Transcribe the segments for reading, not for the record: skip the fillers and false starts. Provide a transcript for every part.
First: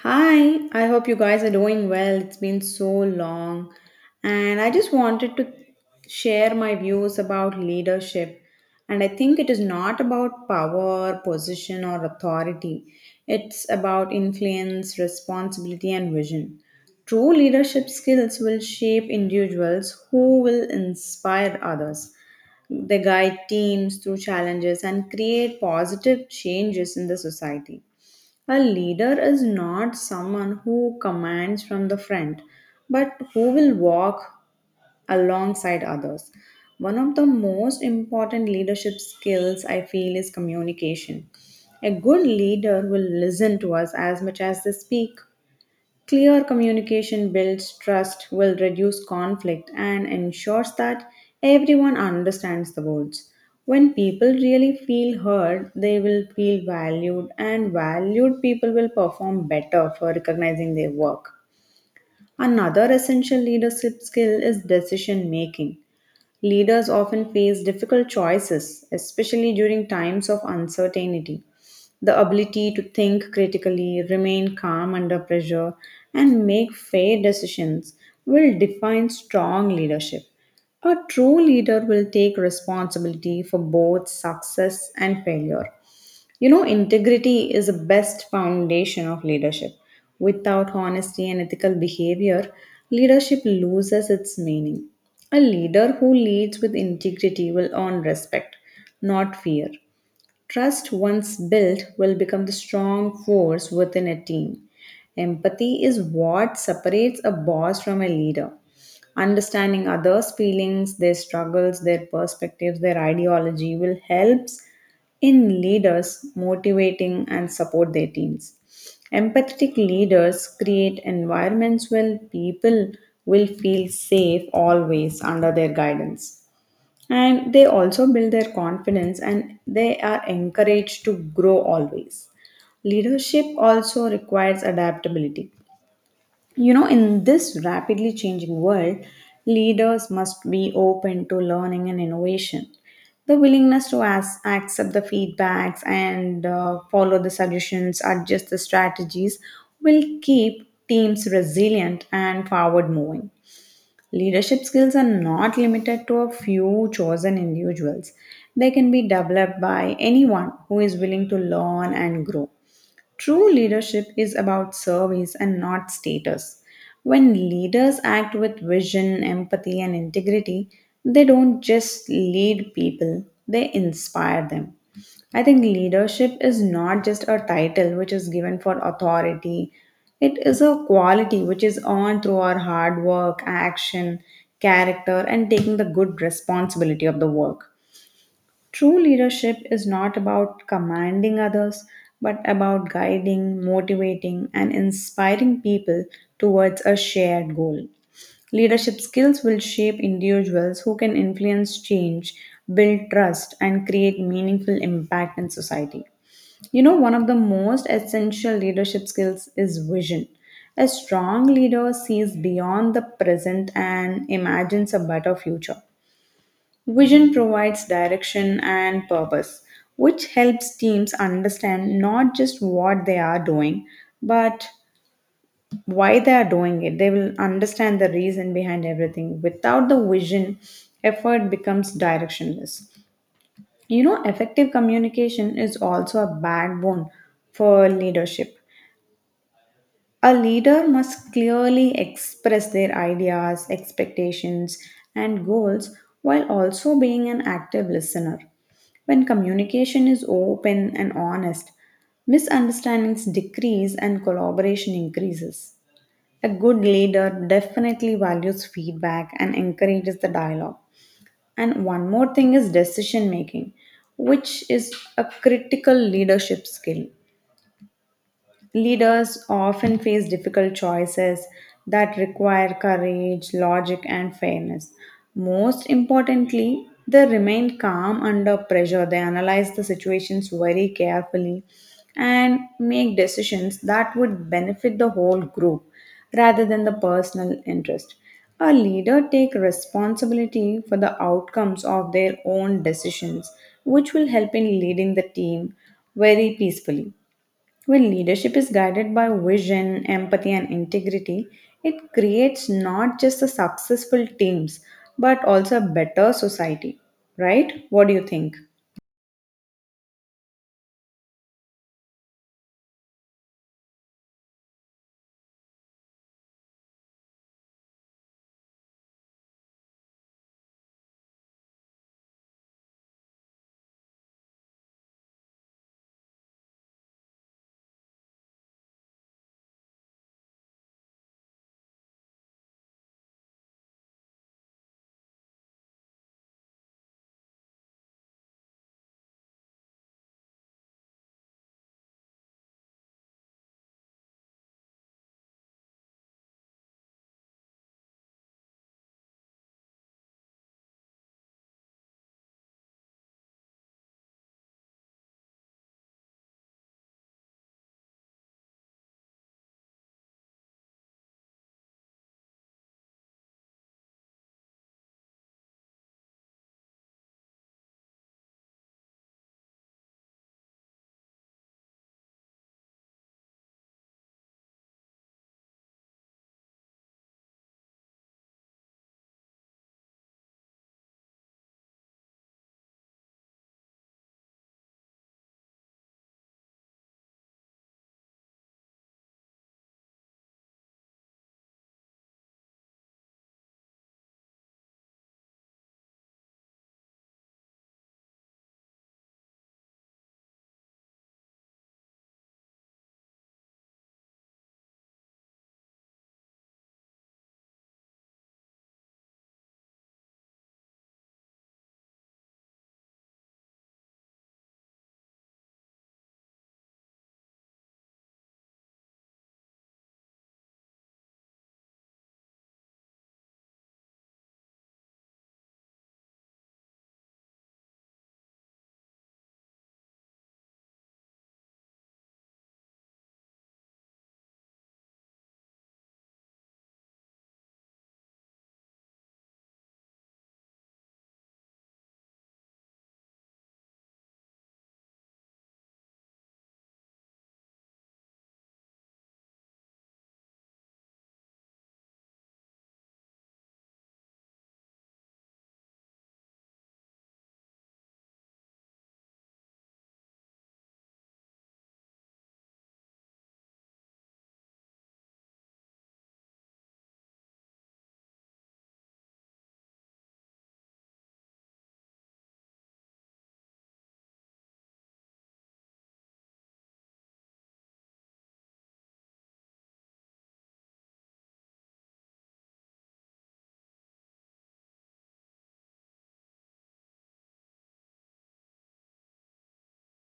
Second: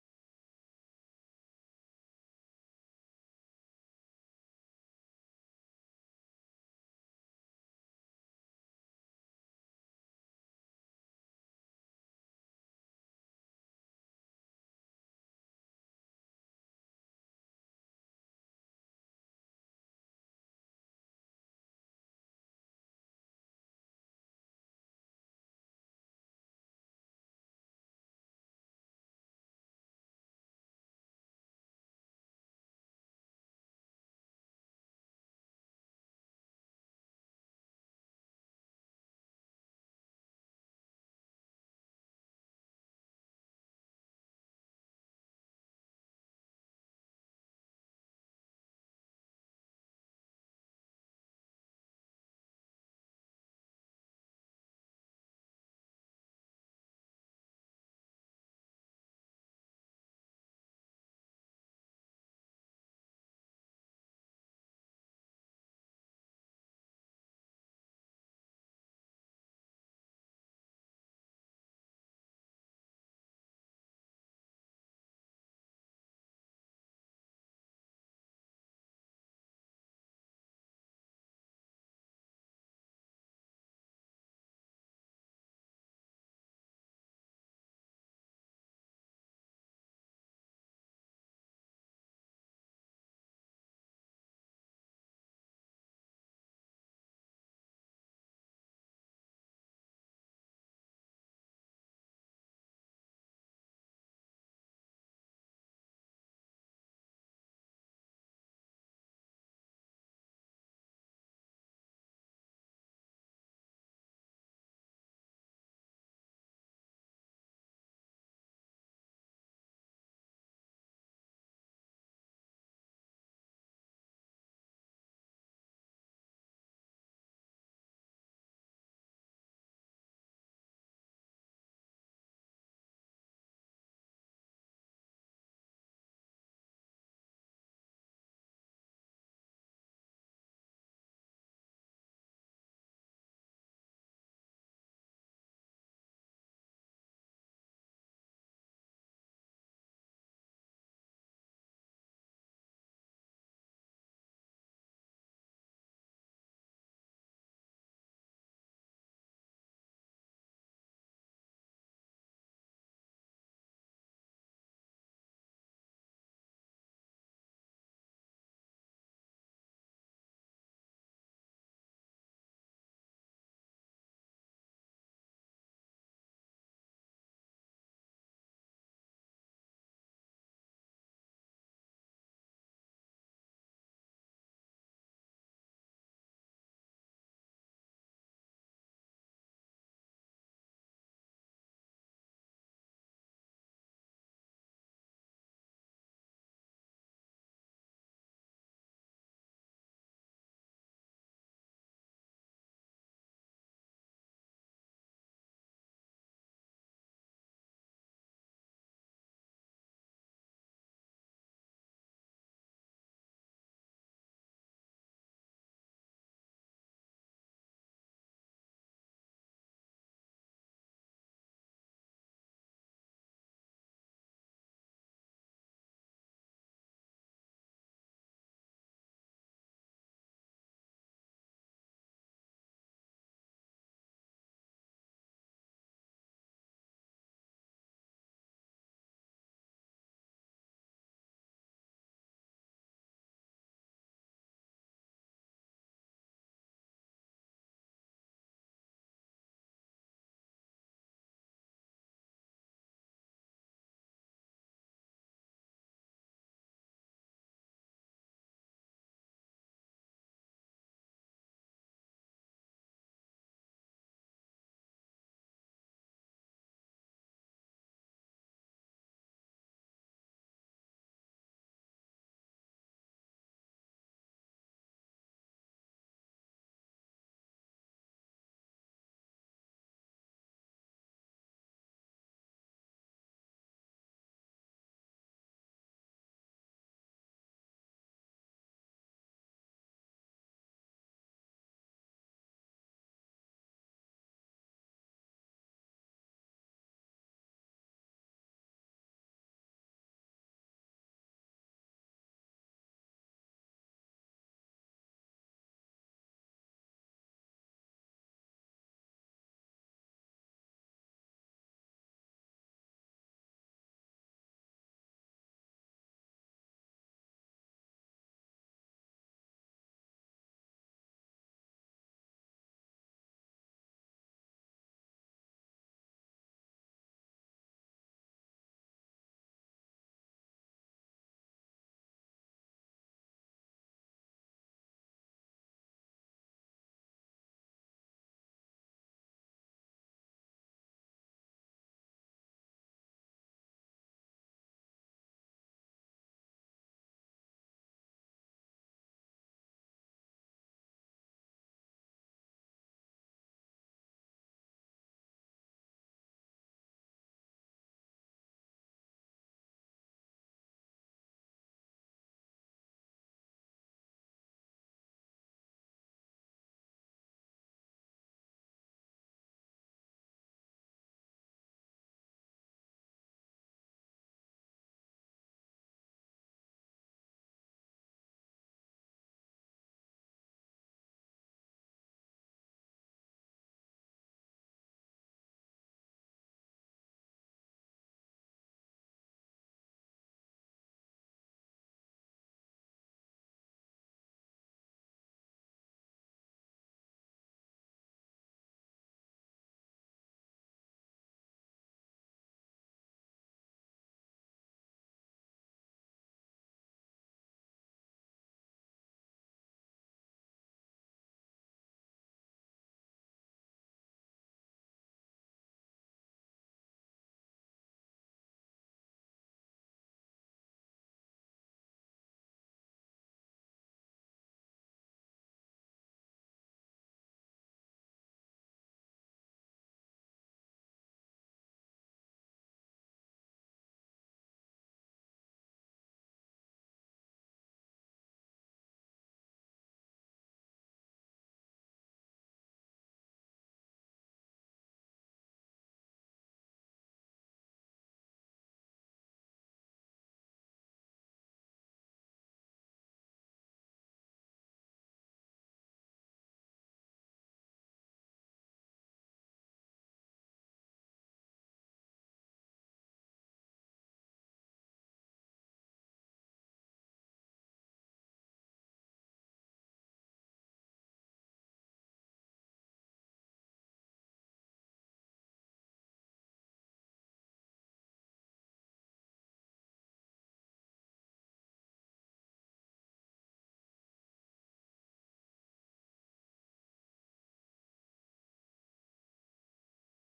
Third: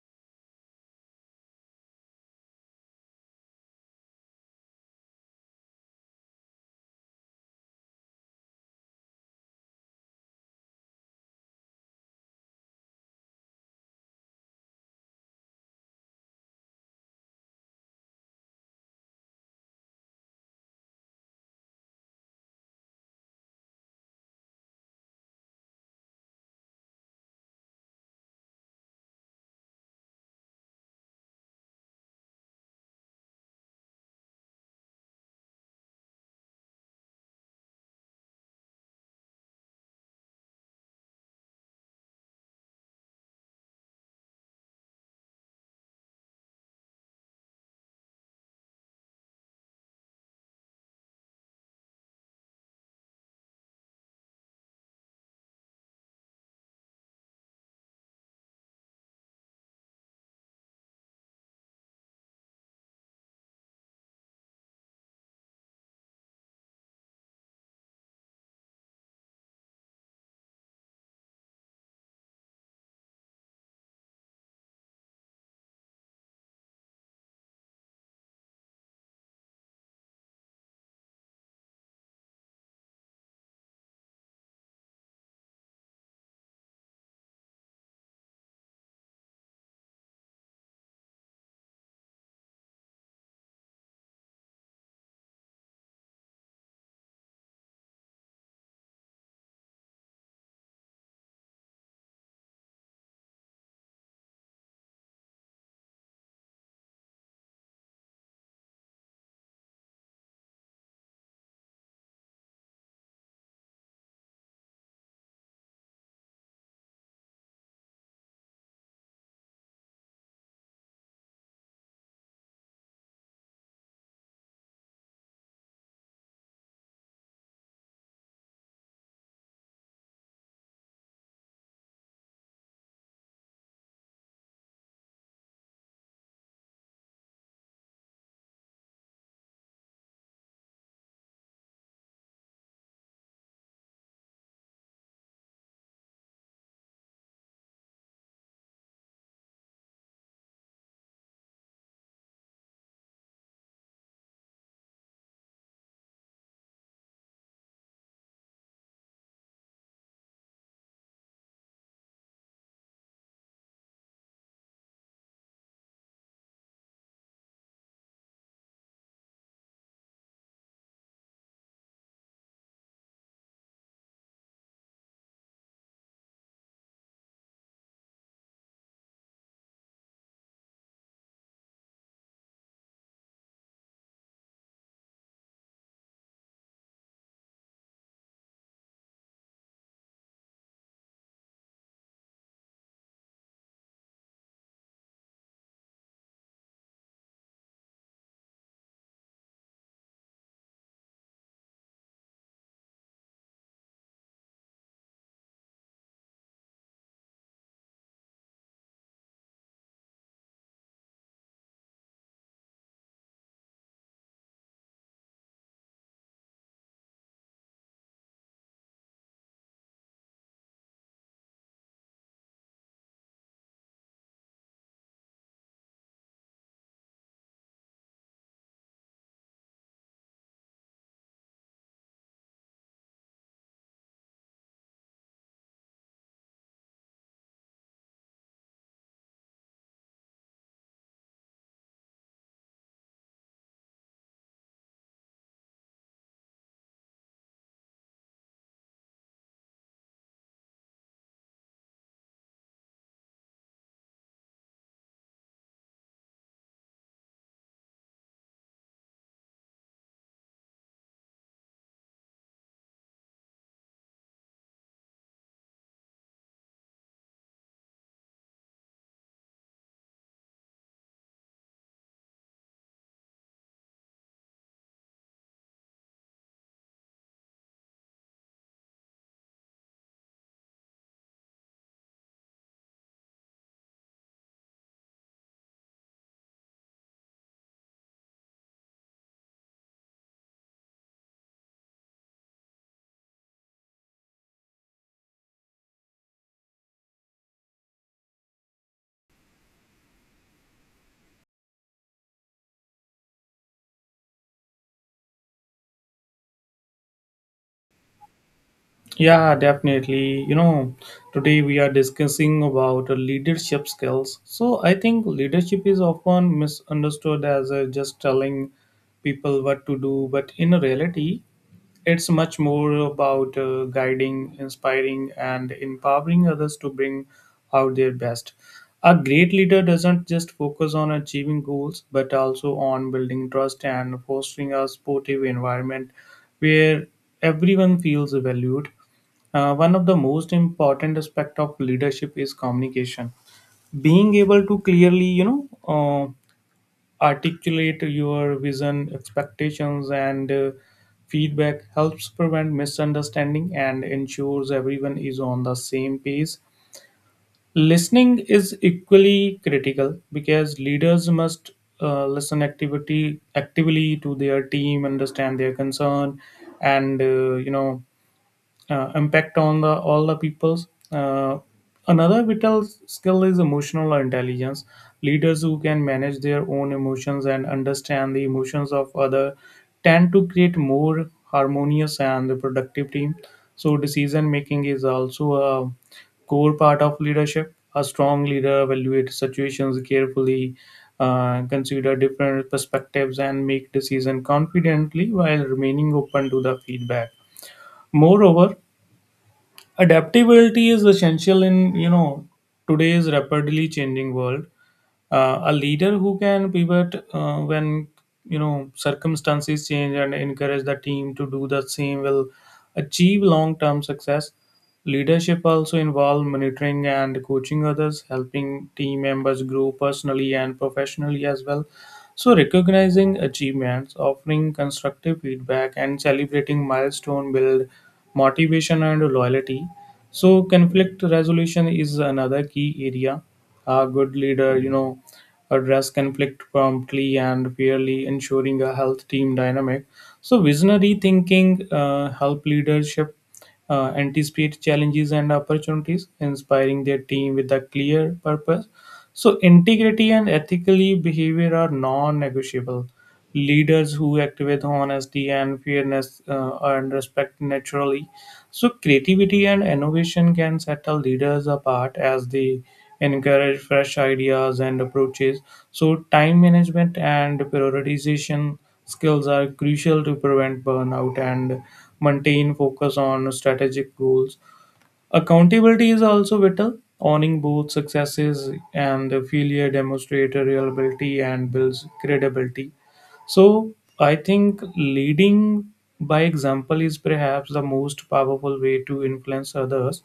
Hi, I hope you guys are doing well. It's been so long, and I just wanted to share my views about leadership. And I think it is not about power, position, or authority, it's about influence, responsibility, and vision. True leadership skills will shape individuals who will inspire others. They guide teams through challenges and create positive changes in the society. A leader is not someone who commands from the front, but who will walk alongside others. One of the most important leadership skills I feel is communication. A good leader will listen to us as much as they speak. Clear communication builds trust, will reduce conflict, and ensures that everyone understands the goals. When people really feel heard, they will feel valued, and valued people will perform better for recognizing their work. Another essential leadership skill is decision making. Leaders often face difficult choices, especially during times of uncertainty. The ability to think critically, remain calm under pressure, and make fair decisions will define strong leadership. A true leader will take responsibility for both success and failure. Integrity is the best foundation of leadership. Without honesty and ethical behavior, leadership loses its meaning. A leader who leads with integrity will earn respect, not fear. Trust, once built, will become the strong force within a team. Empathy is what separates a boss from a leader. Understanding others' feelings, their struggles, their perspectives, their ideology will helps in leaders motivating and support their teams. Empathetic leaders create environments where people will feel safe always under their guidance, and they also build their confidence and they are encouraged to grow always. Leadership also requires adaptability, you know, in this rapidly changing world leaders must be open to learning and innovation. The willingness to ask, accept the feedbacks and follow the suggestions, adjust the strategies will keep teams resilient and forward moving. Leadership skills are not limited to a few chosen individuals. They can be developed by anyone who is willing to learn and grow. True leadership is about service and not status. When leaders act with vision, empathy, and integrity, they don't just lead people, they inspire them. I think leadership is not just a title which is given for authority, it is a quality which is earned through our hard work, action, character, and taking the good responsibility of the work. True leadership is not about commanding others, but about guiding, motivating, and inspiring people towards a shared goal. Leadership skills will shape individuals who can influence change, build trust, and create meaningful impact in society. You know, one of the most essential leadership skills is vision. A strong leader sees beyond the present and imagines a better future. Vision provides direction and purpose, which helps teams understand not just what they are doing, but why they are doing it. They will understand the reason behind everything. Without the vision, effort becomes directionless. You know, effective communication is also a backbone for leadership. A leader must clearly express their ideas, expectations, and goals while also being an active listener. When communication is open and honest, misunderstandings decrease and collaboration increases. A good leader definitely values feedback and encourages the dialogue. And one more thing is decision making, which is a critical leadership skill. Leaders often face difficult choices that require courage, logic, and fairness. Most importantly, they remain calm under pressure. They analyze the situations very carefully and make decisions that would benefit the whole group rather than the personal interest. A leader take responsibility for the outcomes of their own decisions, which will help in leading the team very peacefully. When leadership is guided by vision, empathy, and integrity, it creates not just the successful teams, but also a better society. Right? What do you think? Yeah, definitely. Today we are discussing about leadership skills. So I think leadership is often misunderstood as just telling people what to do, but in reality, it's much more about guiding, inspiring, and empowering others to bring out their best. A great leader doesn't just focus on achieving goals, but also on building trust and fostering a supportive environment where everyone feels valued. One of the most important aspect of leadership is communication. Being able to clearly, articulate your vision, expectations, and feedback helps prevent misunderstanding and ensures everyone is on the same page. Listening is equally critical because leaders must listen activity actively to their team, understand their concern, and impact on the all the peoples. Another vital skill is emotional intelligence. Leaders who can manage their own emotions and understand the emotions of other tend to create more harmonious and productive team. So decision making is also a core part of leadership. A strong leader evaluates situations carefully, consider different perspectives, and make decision confidently while remaining open to the feedback. Moreover, adaptability is essential in today's rapidly changing world. A leader who can pivot when circumstances change and encourage the team to do the same will achieve long term success. Leadership also involves monitoring and coaching others, helping team members grow personally and professionally as well. So, recognizing achievements, offering constructive feedback, and celebrating milestone build motivation and loyalty. So, conflict resolution is another key area. A good leader, address conflict promptly and fairly, ensuring a health team dynamic. So, visionary thinking help leadership anticipate challenges and opportunities, inspiring their team with a clear purpose. So, integrity and ethical behavior are non negotiable. Leaders who act with honesty and fairness and respect naturally. So, creativity and innovation can set the leaders apart as they encourage fresh ideas and approaches. So, time management and prioritization skills are crucial to prevent burnout and maintain focus on strategic goals. Accountability is also vital. Owning both successes and failure demonstrates reliability and builds credibility. So I think leading by example is perhaps the most powerful way to influence others.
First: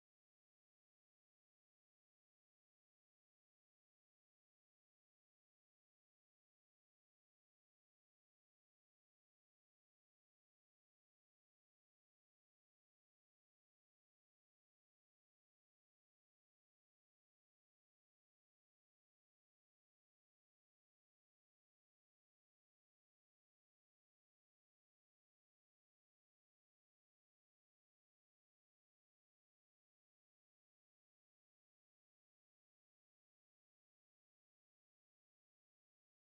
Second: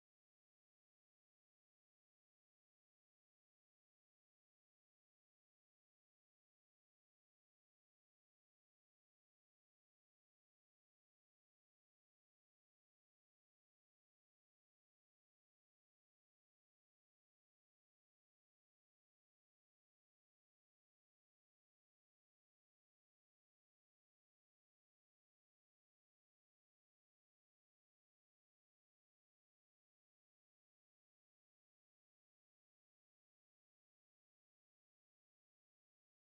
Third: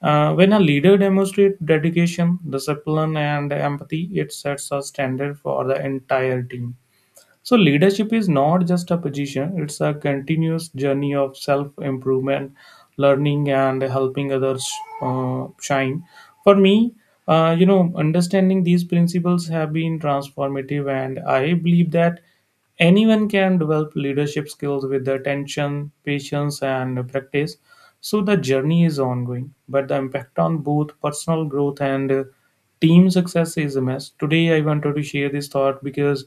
When a leader demonstrates dedication, discipline, and empathy, it sets a standard for the entire team. So, leadership is not just a position, it's a continuous journey of self improvement, learning, and helping others shine. For me, understanding these principles have been transformative, and I believe that anyone can develop leadership skills with attention, patience, and practice. So the journey is ongoing, but the impact on both personal growth and team success is immense. Today, I wanted to share this thought because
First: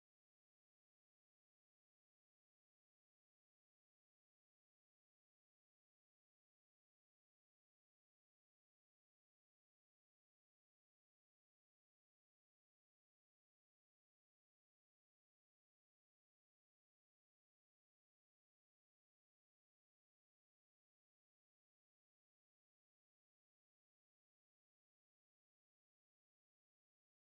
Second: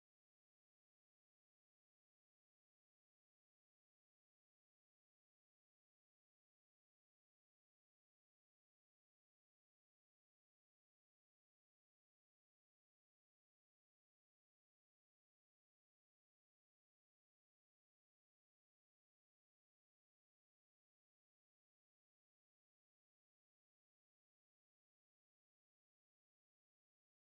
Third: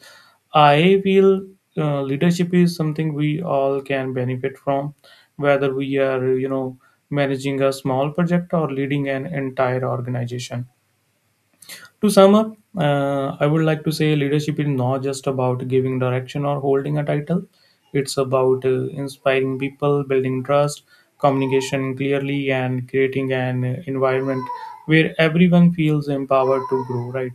I feel leadership is something we all can benefit from, whether we are, managing a small project or leading an entire organization. To sum up, I would like to say leadership is not just about giving direction or holding a title. It's about inspiring people, building trust, communication clearly, and creating an environment where everyone feels empowered to grow, right?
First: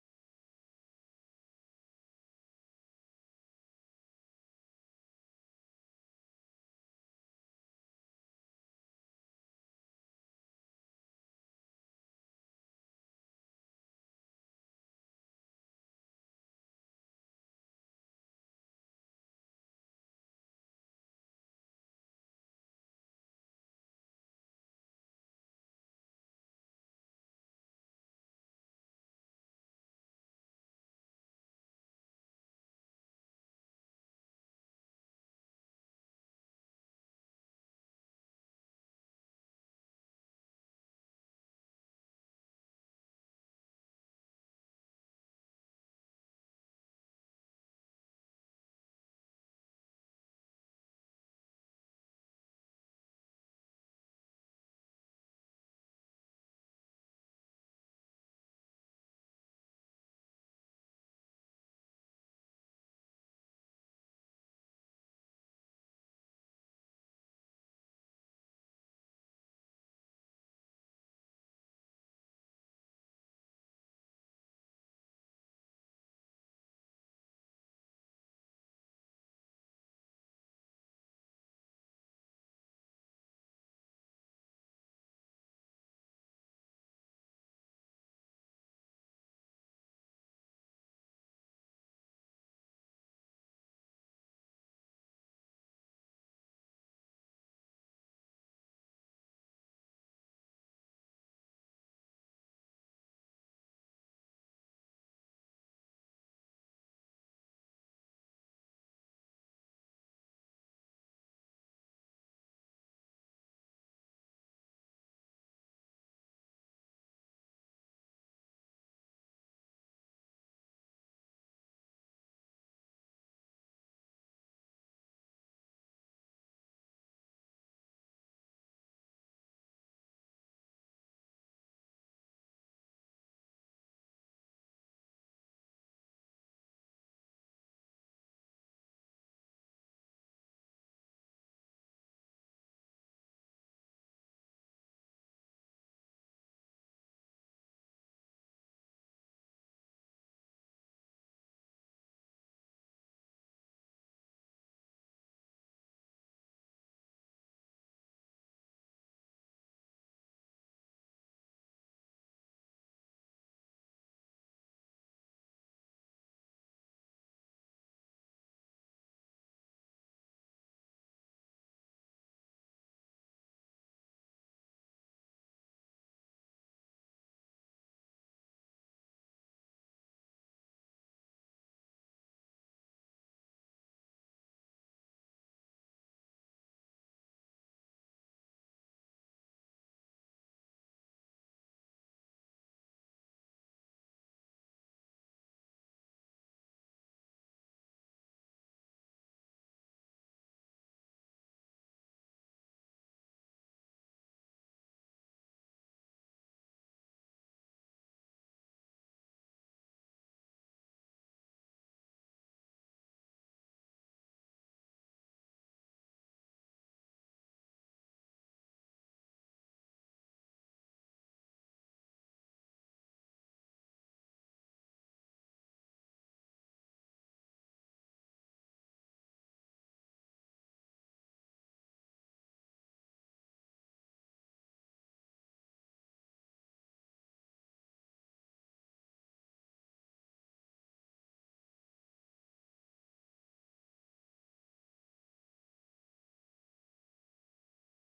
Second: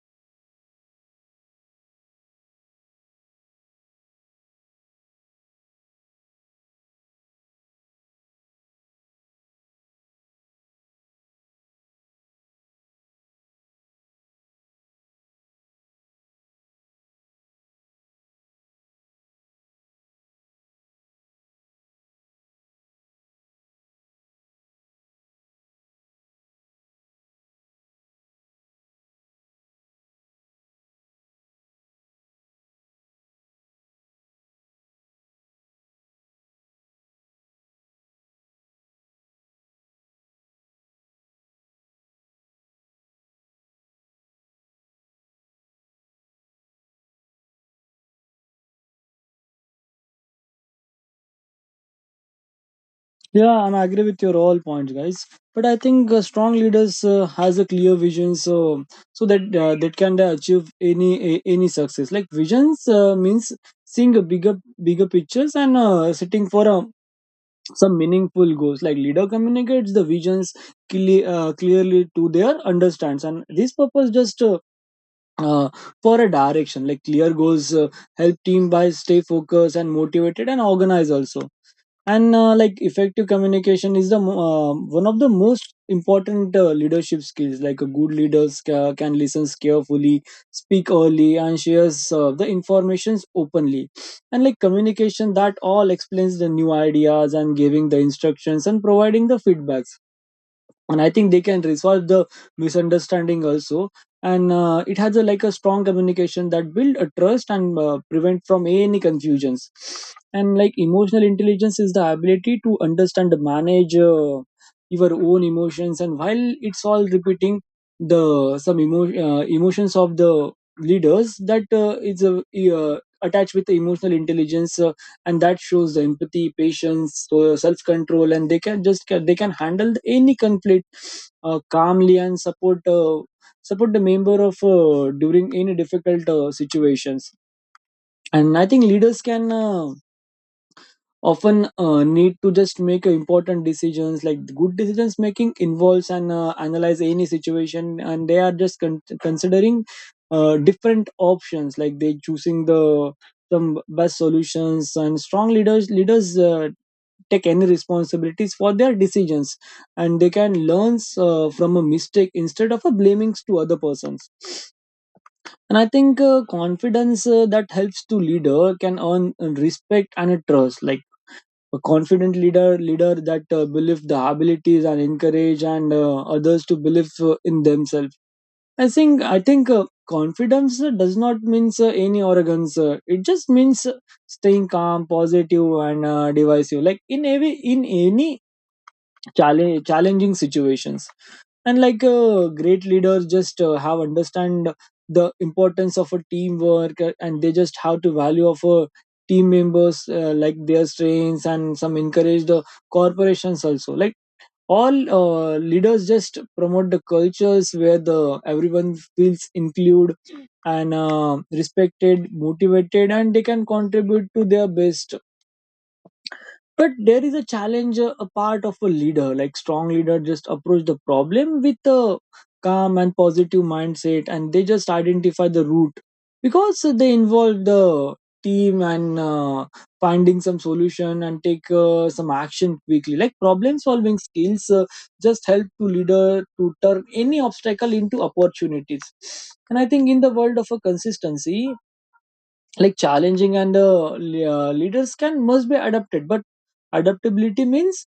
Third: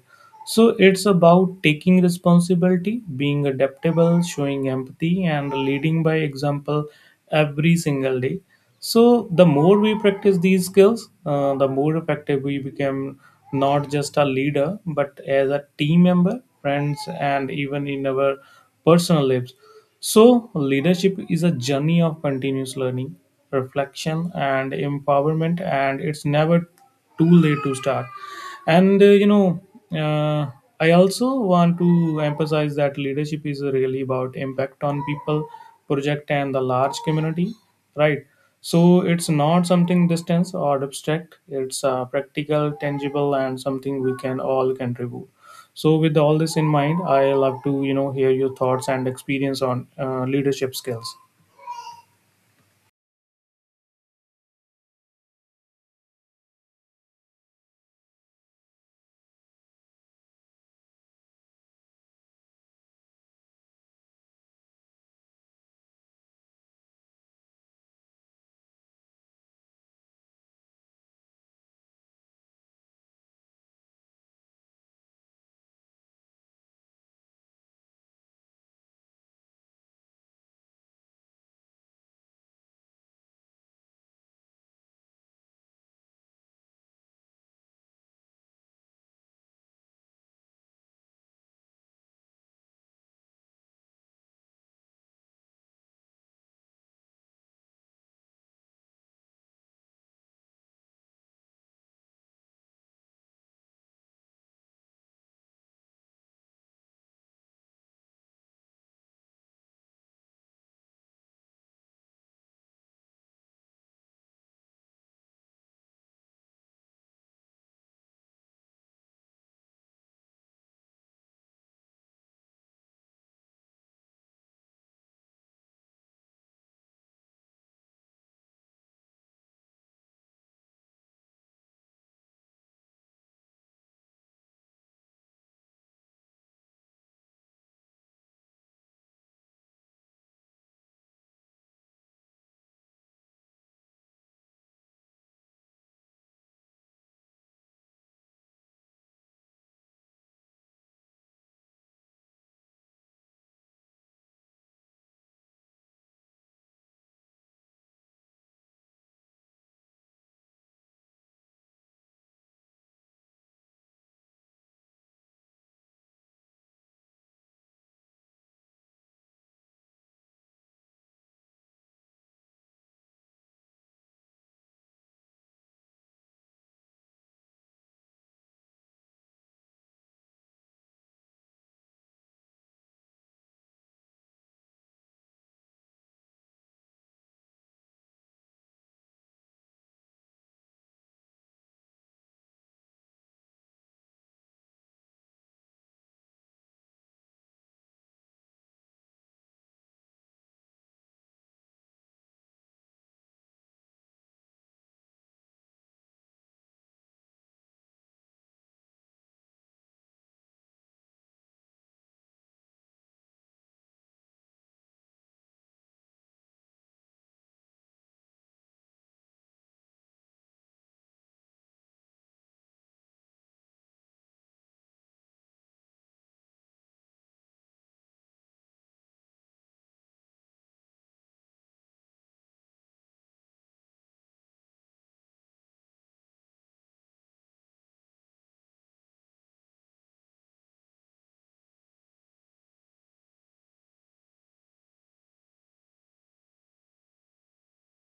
So it's about taking responsibility, being adaptable, showing empathy, and leading by example every single day. So the more we practice these skills, the more effective we become, not just a leader, but as a team member, friends, and even in our personal lives. So leadership is a journey of continuous learning, reflection, and empowerment, and it's never too late to start. And you know uh, I also want to emphasize that leadership is really about impact on people, project and the large community, right? So it's not something distant or abstract. It's practical, tangible, and something we can all contribute. So with all this in mind, I love to hear your thoughts and experience on leadership skills. Yeah, and I agree with your all points, guys. But I think strong leaders has a clear vision, so that that can achieve any success. Like visions means seeing a bigger pictures and setting for some meaningful goals. Like leader communicates the visions clearly to their understands, and this purpose just. Uh, for a direction like clear goals help team by stay focused and motivated and organized also. And like effective communication is one of the most important leadership skills like a good leaders can listen carefully, speak early and shares the informations openly. And like communication that all explains the new ideas and giving the instructions and providing the feedbacks, and I think they can resolve the misunderstanding also. And it has a like a strong communication that build a trust and prevent from any confusions. And like emotional intelligence is the ability to understand manage your own emotions, and while it's all repeating the emotions of the leaders that is attached with the emotional intelligence and that shows the empathy patience so self-control, and they can just they can handle any conflict calmly and support the member of during any difficult situations. And I think leaders can often need to just make important decisions. Like good decisions making involves and analyze any situation, and they are just considering different options like they choosing the some best solutions. And strong leaders take any responsibilities for their decisions, and they can learn from a mistake instead of a blaming to other persons. And I think confidence that helps to leader can earn respect and a trust, like a confident leader that believe the abilities and encourage and others to believe in themselves. I think confidence does not means any arrogance uh,, it just means staying calm positive and divisive, like in every in any challenging situations. And like great leaders just have understand the importance of a teamwork and they just have to value of a team members like their strengths, and some encourage the corporations also. Like all leaders just promote the cultures where the everyone feels included and respected motivated, and they can contribute to their best. But there is a challenge a part of a leader, like strong leader just approach the problem with a calm and positive mindset, and they just identify the root because they involve the team and finding some solution and take some action quickly. Like problem solving skills just help to leader to turn any obstacle into opportunities. And I think in the world of a consistency like challenging and leaders can must be adapted, but adaptability means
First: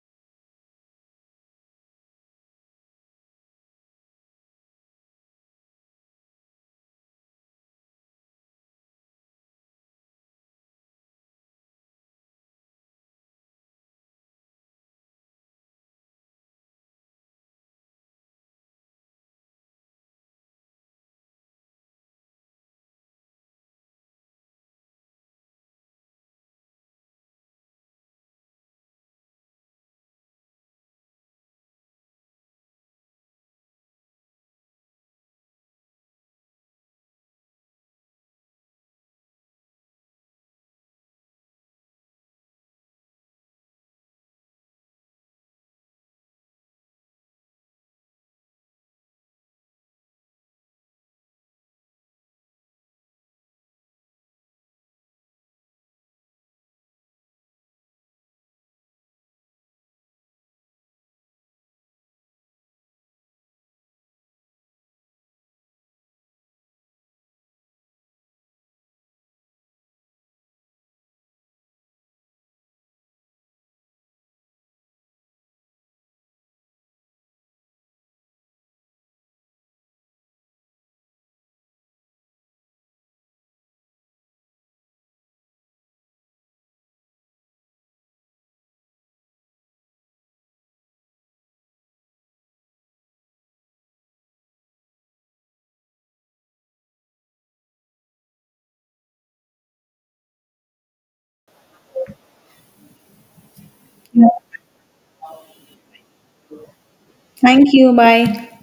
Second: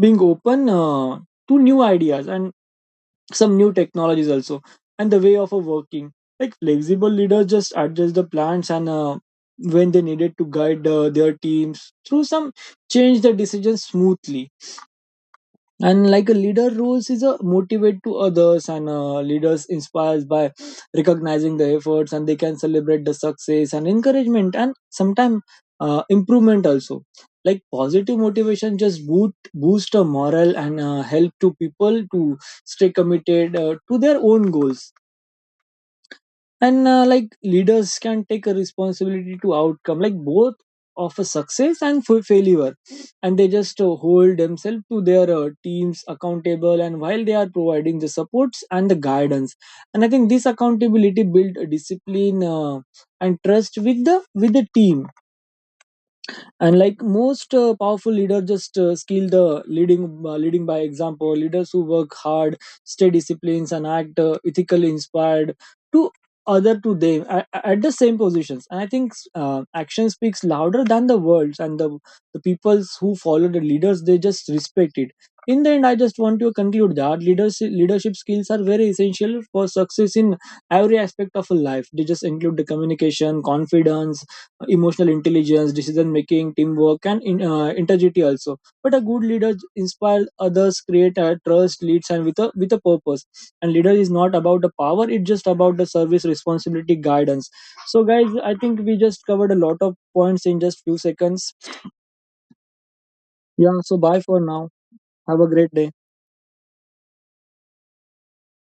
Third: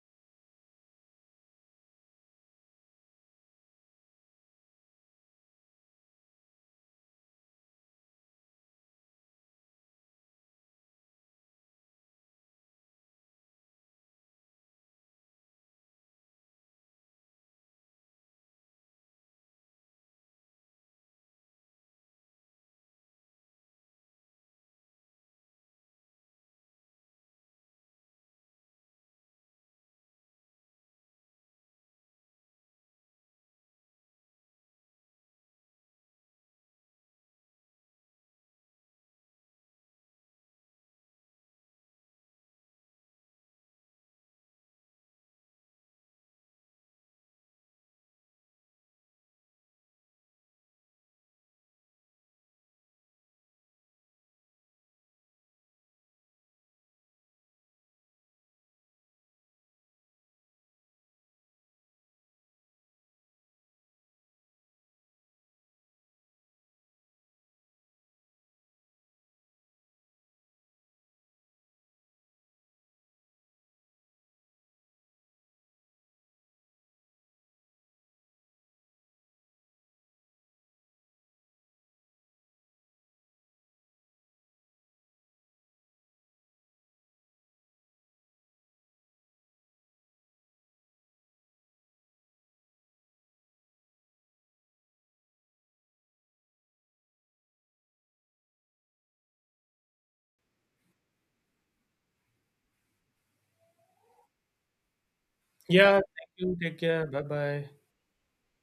being open to new ideas and some new technologies also, and the way of working. Like flexible leaders just adjust the plans and when they needed to guide their teams through some change the decisions smoothly. And like a leader roles is a motivate to others, and leaders inspires by recognizing the efforts, and they can celebrate the success and encouragement and sometimes improvement also. Like positive motivation just boost a morale and help to people to stay committed to their own goals. And like leaders can take a responsibility to outcome like both of a success and for failure, and they just hold themselves to their teams accountable and while they are providing the supports and the guidance. And I think this accountability build a discipline and trust with the team. And like most powerful leader just skill the leading by example. Leaders who work hard stay disciplines and act ethically inspired to other to them at the same positions. And I think action speaks louder than the words, and the peoples who follow the leaders they just respect it. In the end I just want to conclude that leadership skills are very essential for success in every aspect of a life. They just include the communication, confidence, emotional intelligence, decision making, teamwork, and integrity also. But a good leader inspires others, create a trust, leads, and with a purpose. And leader is not about the power; it's just about the service, responsibility, guidance. So, guys, I think we just covered a lot of points in just few seconds. Yeah. So, bye for now. Have a great day. Yeah, thank you. Take care. Bye Thank bye. you. Bye.